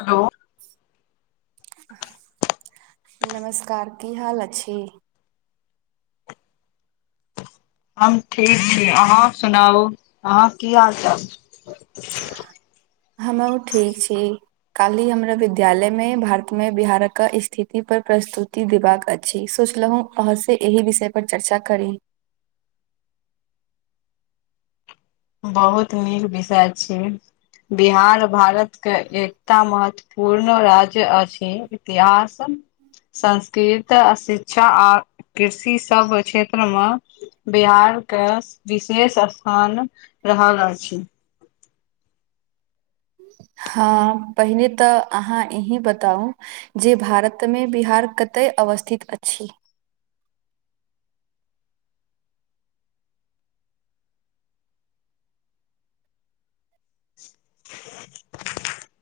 hello नमस्कार की हाल अछि हम ठीक छी अहाँ सुनाउ अहाँ की हालचाल हम ओ ठीक छी काल्हि हमरा विद्यालयमे भारतमे बिहारके स्थिति पर प्रस्तुति देबाक अछि सोचलहुँ अह से एहि विषय पर चर्चा करी बहुत नीक विषय छी बिहार भारत के एकता महत्व पूर्ण राज्य अछि छै इतिहास संस्कृर शिक्षा आ कृषि सब क्षेत्र मे बिहार के विशेष स्थान रहल अछि हँ पहिने तऽ अहाँ इही बताउ जे भारतमे बिहार कतय अवस्थित अछि [inaudible]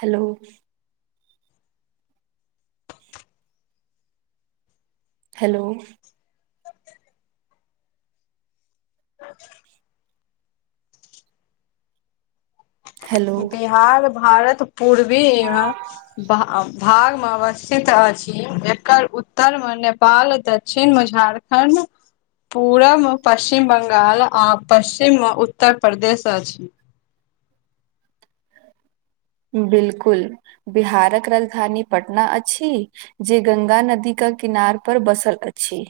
hello hello hello Bihar Bharat पूर्वी [unintelligible] भाग अवस्थित अछि एकर उत्तर मे नेपाल दक्षिण मे झारखण्ड पूरब मे पश्चिम बंगाल आ पश्चिम उत्तर प्रदेश अछि बिलकुल बिहारक राजधानी पटना अछि जे गंगा नदी क किनार पर बसल अछि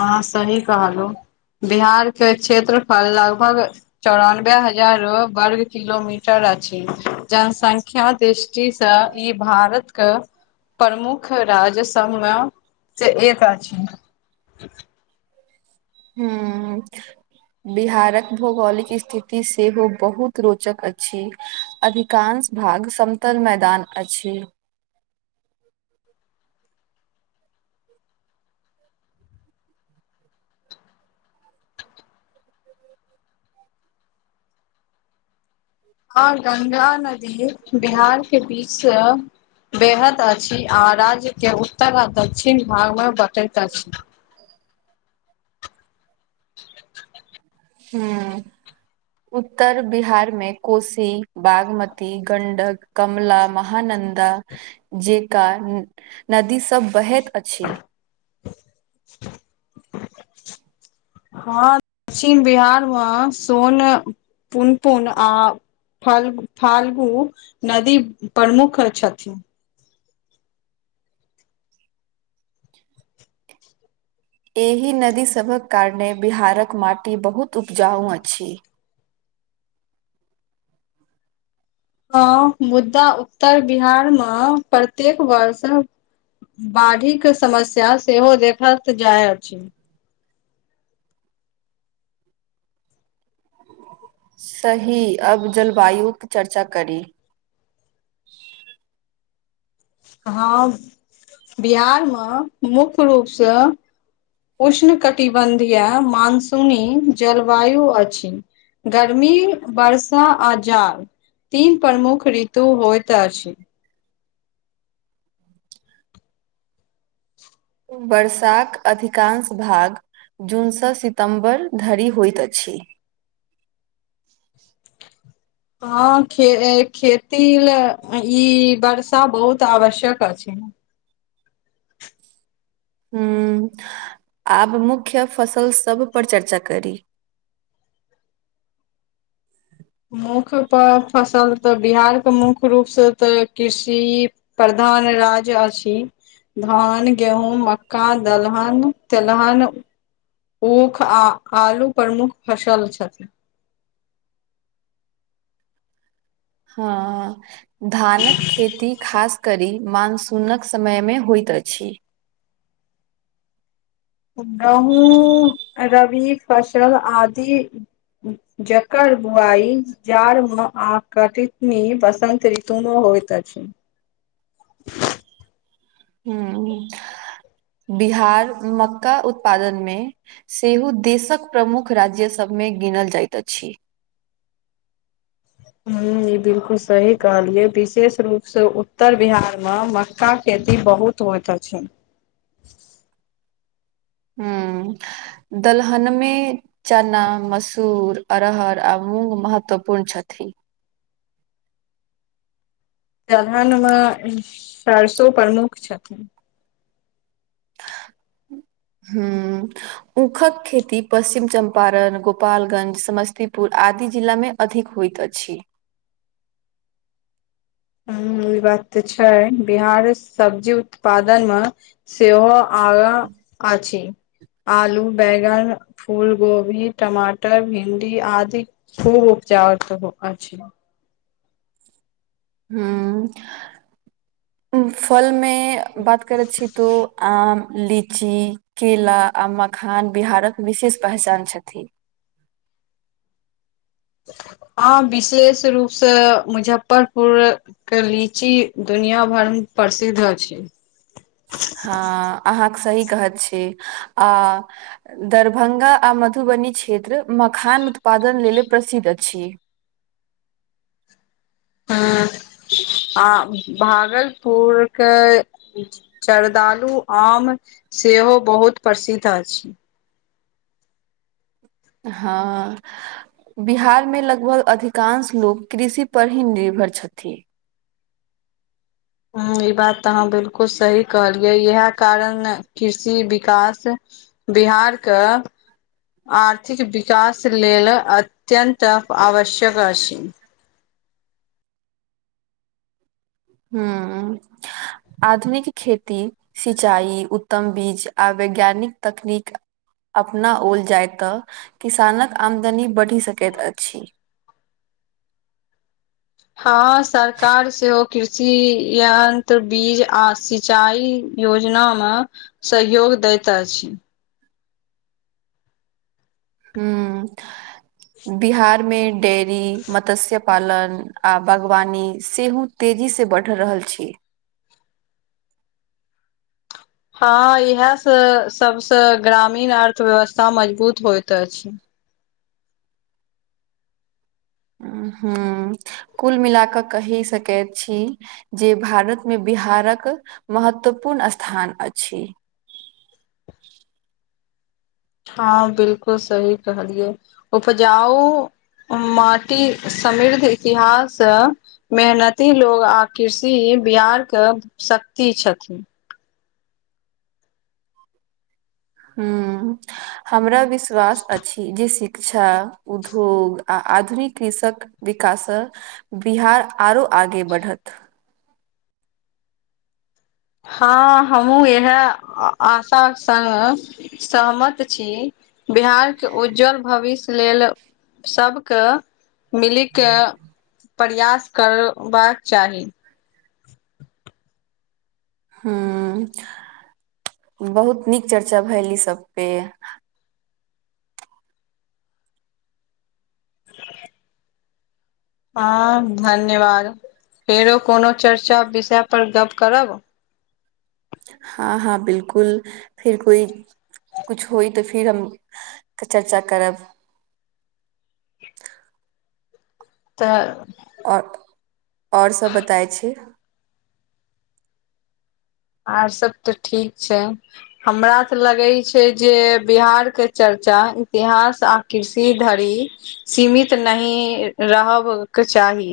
अह सही कहलहु बिहार के क्षेत्रफल लगभग चौरानबे हजार वर्ग किलोमीटर अछि जनसंख्या दिस जीसँ ई भारतके प्रमुख राज्य सबमे से एक अछि हँ बिहारक भौगोलिक स्थिति सेहो बहुत रोचक अछि अधिकांश भाग समतल मैदान अछि आ गंगा नदी बिहार के बीच सऽ बेहद अछि आ राज्य के उत्तर आ दक्षिण भागमे बँटैत अछि ह्म उत्तर बिहारमे कोशी बागमती गंडक कमला महानन्दा जेका नदी सब बहैत अछि हँ दक्षिण बिहारमे सोन पुनपुन आ फालगू फाल्गु नदी प्रमुख छथिन एहि नदी सबक कारणे बिहारक माटी बहुत उपजाउ अछि हँ मुदा उत्तर बिहारमे प्रत्येक वर्ष बाढ़ि के समस्या सेहो देखत जाइ अछि सही अब जलवायुक चर्चा करी हँ बिहारमे मुख्य रूपसँ उष्ण कटिबन्धीय मानसूनी जलवायु अछि गर्मी वर्षा आ जार तीन प्रमुख ऋतु होइत अछि वर्षाक अधिकांश भाग जूनसँ सितम्बर धरि होइत अछि हँ खे खेती लए ई वर्षा बहुत आवश्यक अछि ह्म आब मुख्य फसल सब पर चर्चा करी मुख्य प फसल तऽ बिहारके मुख्य रूपसँ तऽ कृषि प्रधान राज्य अछि धान गेहूँ मक्का दलहन तेलहन ऊख आ आलू प्रमुख फसल छथि हँ धानक खेती खास करी मानस उनक समय मे होइत अछि गहूँ रवि फसल आदि जकर बुआइ जाड़मे आकटितनी वसन्त ऋतुमे होइत अछि हूँ बिहार मक्का उत्पादन मे सेहो देशक प्रमुख राज्य सभमे गिनल जाइत अछि ह ई बिलकुल सही कहलियै विशेष रूपसँ उत्तर बिहारमे मक्काक खेती बहुत त होइत अछि ह्म दलहनमे चना मसूर अरहर आ मुंग महत्वपूर्ण छथिन दलहनमे सरसो प्रमुख छथिन [inaudible] हूँ ऊखक खेती पश्चिम चम्पारण गोपालगंज समस्तीपुर आदि जिलामे अधिक होइत छी ह ई बात ते छै बिहार सब्जी उत्पादन न सेहो आग अछी आलू बैगन फूल गोभी टमाटर भिणडी आदि खूब उपजा आर के गुफा छई ह फलमे बात करे छी तू आम ली लिची केला आ मखान बिहारक विशेष पहचान छथिन हँ विशेष रूपसँ मुजफ्फरपुर के लीची दुनिया भर मे प्रसिद्ध अछि हँ अहाँके सही कहत छी आ दरभंगा आ मधुबनी क्षेत्र मखान उत्पादन लेल प्रसिद्ध अछि हँ आ भागलपुरके चरदालु आम सेहो बहुत प्रसिद्ध अछि हँ बिहार मे लगभग अधिकांश लोग कृषि पर ही निर्भर छथि हँ ई बात तऽ अहाँ बिलकुल सही कहलियै इहे कारण कृषि विकास बिहार कऽ आर्थिक विकास लेल अत्यन्त आवश्यक अछि हूँ आधुनिक खेती सिचाई उत्तम बीज आ वैज्ञानिक तकनीक अपना ओल जाय तऽ किसानक आमदनी बढ़ि सकैत अछि हँ सरकार सेहो कृषि यंत्र बीज आ सिचाय योजना मे सहयोग दैत अछि हूँ बिहारमे डेरी मत्स्य पालन आ बागवानी सेहो तेजी से बढ़ि रहल छी हँ इएहसँ सभसँ ग्रामीण अर्थव्यवस्था मजबूत होइत अछि हूँ कुल मिला कऽ कहि सकैत छी जे भारत मे बिहारक महत्वपूर्ण स्थान अछि हँ बिलकुल सही कहलियै उपजाउ माटी समृद्ध इतिहास मेहनती लोग आ कृषि बिहार कऽ शक्ति छथि हुँ हमरा विश्वास अछि जे शिक्षा उद्योग आ आधुनिक कृषक विकास बिहार आरो आगे बढ़त हँ हमहुँ इएह आशा सँ सहमत छी बिहार कऽ उज्ज्वल भविष्य लेल सबके मिलीके प्रयास करबाक चाही हुँ बहुत नीक चर्चा भेल ई सब पे हँ धन्यवाद फेरो कोनो चर्चा विषय पर गप्प करब हँ हँ बिलकुल फेर कोइ कुछु होइ तऽ फिर हम चर्चा करब तऽ ओ और सभ बतैय छी और सब तऽ ठीक छै हमरा तऽ लगै छै जे बिहारके चर्चा इतिहास आ कृषि धरि सीमित नहि रहबक चाही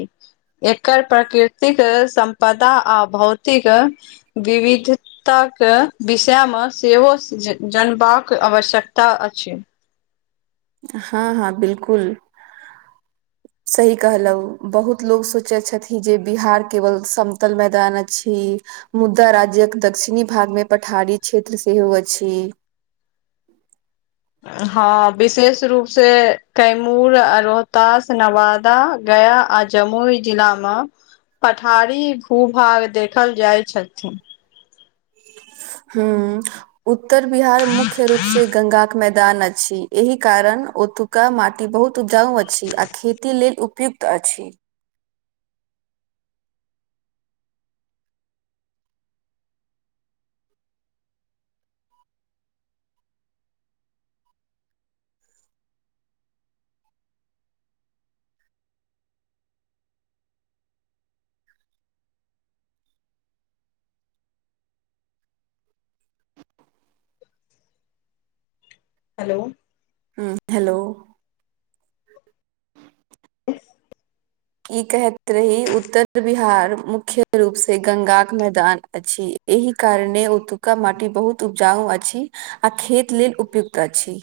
एकर प्रकृतिक सम्पदा आ भौतिक विविध ताक विषयमे सेहो जनबाक आवश्यकता अछि हँ हँ बिलकुल [inaudible] सही कहलहुँ बहुत लोक सोचैत छथिन जे बिहार केवल समतल मैदान अछि मुदा राज्यक दक्षिणी भाग मे पठारी क्षेत्र सेहो अछि हँ विशेष रूप से कैमूर, रोहतास, नवादा, गया आ जमुई जिला म पठारी भू - भाग देखल जाय छथि हूँ उत्तर बिहार मुख्य रूप से गंगा के मैदान अछि एहि कारण ओतुका माटी बहुत उपजाउ अछि आ खेती लेल उपयुक्त अछि हेलो हुँ हेलो [inaudible] कि कहैत रही उत्तर बिहार मुख्य रूप से गंगाक मैदान अछि एहि कारणे ओतुका माटी बहुत उपजाउ अछि आ खेत लेल उपयुक्त अछि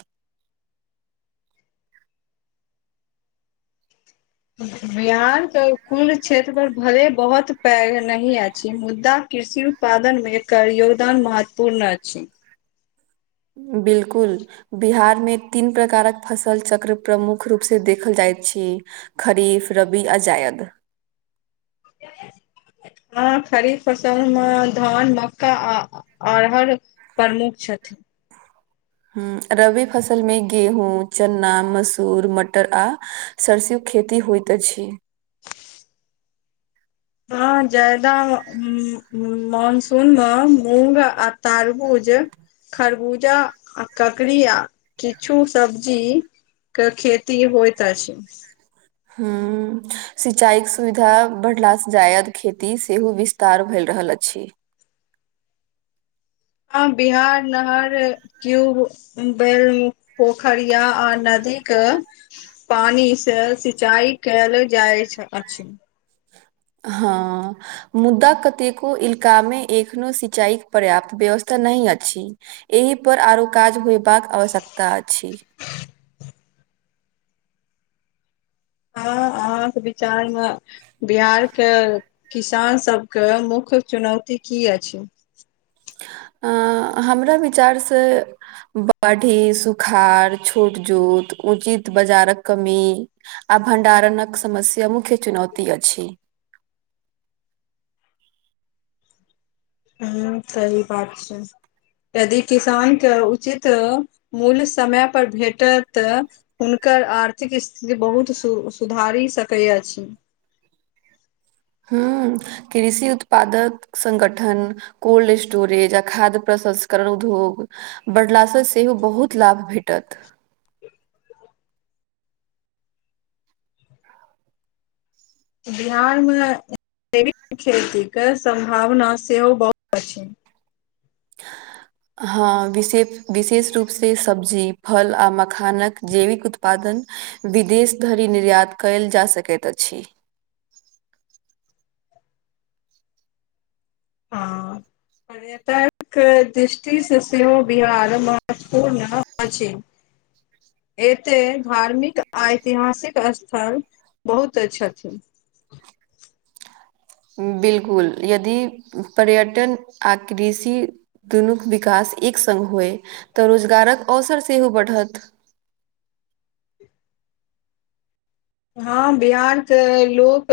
बिहारके कुल क्षेत्र पर भले बहुत पैघ नहि अछि मुद्दा कृषि उत्पादन मे एकर योगदान महत्वपूर्ण अछि बिलकुल बिहारमे तीन प्रकारक फसल चक्र प्रमुख रूप से देखल जायत छी खरीफ रबी आ जायद [inaudible] हँ खरीफ फसल मऽ धान मक्का आ अरहर प्रमुख छथि हुँ रबी फसल म गेहूँ चना मसूर मटर आ सरस्यू खेती होइत अछि हँ ज्यादा मनसून म मूंग आ तारबूज खरबूजा आ ककड़ी आ किछु सब्जी कऽ खेती होइत छै हुँ सिचाई कऽ सुविधा बढ़ला सँ जायद खेती सेहो विस्तार भेल रहल अछि हँ बिहार नहर क्यूब बेल पोखरिया आ नदी कऽ पानी से सिंचाई कयल जाय अछि हँ मुद्दा कतेको इलका मे एखनो सिंचाईक पर्याप्त व्यवस्था नहि अछि एहि पर आरो काज होयबाक आवश्यकता अछि हँ अहाँक विचार मऽ बिहारके किसानसभ कऽ मुख्य चुनौती की अछि अ हमरा विचारसँ बढ़ी सुखार छोटजूट उचित बाजारक कमी आ भंडारणक समस्या मुख्य चुनौती अछि हुँ सही बात छै यदि किसान के उचित मूल्य समय पर भेटत हुनकर आर्थिक स्थिति बहुत सु सुधारी सकै अछि हूँ कृषि उत्पादक संगठन कोल्ड स्टोरेज आ खाद्य प्रसंस्करण उद्योग बढ़लासँ सेहो बहुत लाभ भेटत बिहार मे जैविक खेती के सम्भावना सेहो बहुत अछि हँ विशेप विशेष रूप से सब्जी फल आ मखानक जैविक उत्पादन विदेश धरि निर्यात कयल जाइत सकैत अछि हँ पर्यटक दृष्टि सँ सेहो बिहार महत्वपूर्ण अछि एते धार्मिक आ ऐतिहासिक स्थल बहुत छथि बिल्कुल यदि पर्यटन आ कृषि दुनूक विकास एक संग होय तऽ रोजगारक अवसर सेहो बढ़त हँ बिहारके लोक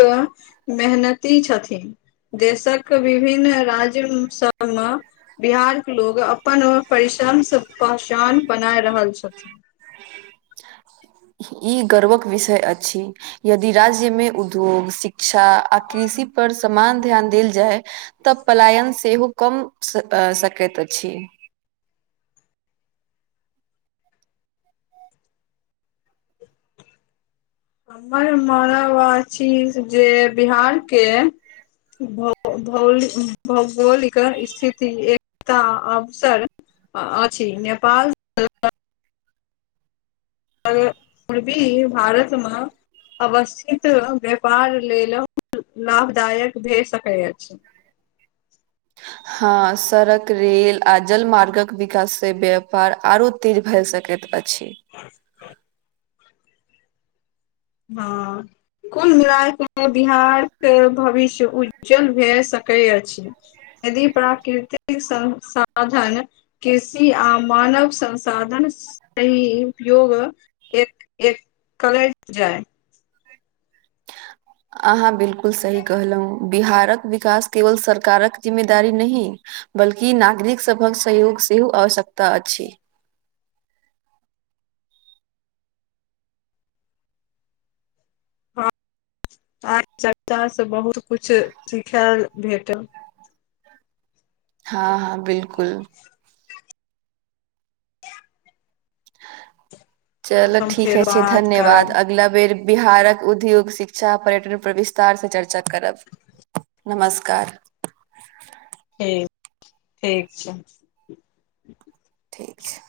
मेहनती छथि देशक विभिन्न राज्य सभ म बिहार के लोग अपन परिश्रम सँ पहचान बना रहल छथि ई गर्वक विषय अछि यदि राज्य मे उद्योग शिक्षा आ कृषि पर समान ध्यान देल जाय तऽ पलायन सेहो कम स सकैत अछि हमर मानवा चिज जे बिहार के भौ भौलिक भौगोलिक स्थिति एक त अवसर अछि नेपाल अर् पूर्वी भारत म अवस्थित व्यापार लेल लाभदायक भए सकै अछि हँ सड़क रेल आ जलमार्गक विकास से व्यापार आरो तेज भए सकैत अछि हं हं हँ‌ अं कुल मिलाय कऽ बिहार के भविष्य उज्ज्वल भए सकै अछि यदि प्राकृतिक संसाधन कृषि आ मानव संसाधन इ उपयोग एक एक कलैत जाइ अहाँ बिल्कुल सही कहल‌ऊं बिहारक विकास केवल सरकारक जिम्मेदारी नहिं बल्कि नागरिक सभक सहयोग सेहो आवश्यकता अछि हँ आइ चर्चा स बहुत कुछ सिखायल भेटल हँ हँ बिल्कुल अहाँ चल सब ठीक फेरो अछि बात धन्यवाद करब अ अगला बेर बिहारक उद्योग शिक्षा पर्यटन पर विस्तार स चर्चा करब नमस्कार ठीक ठीक छै ठीक छै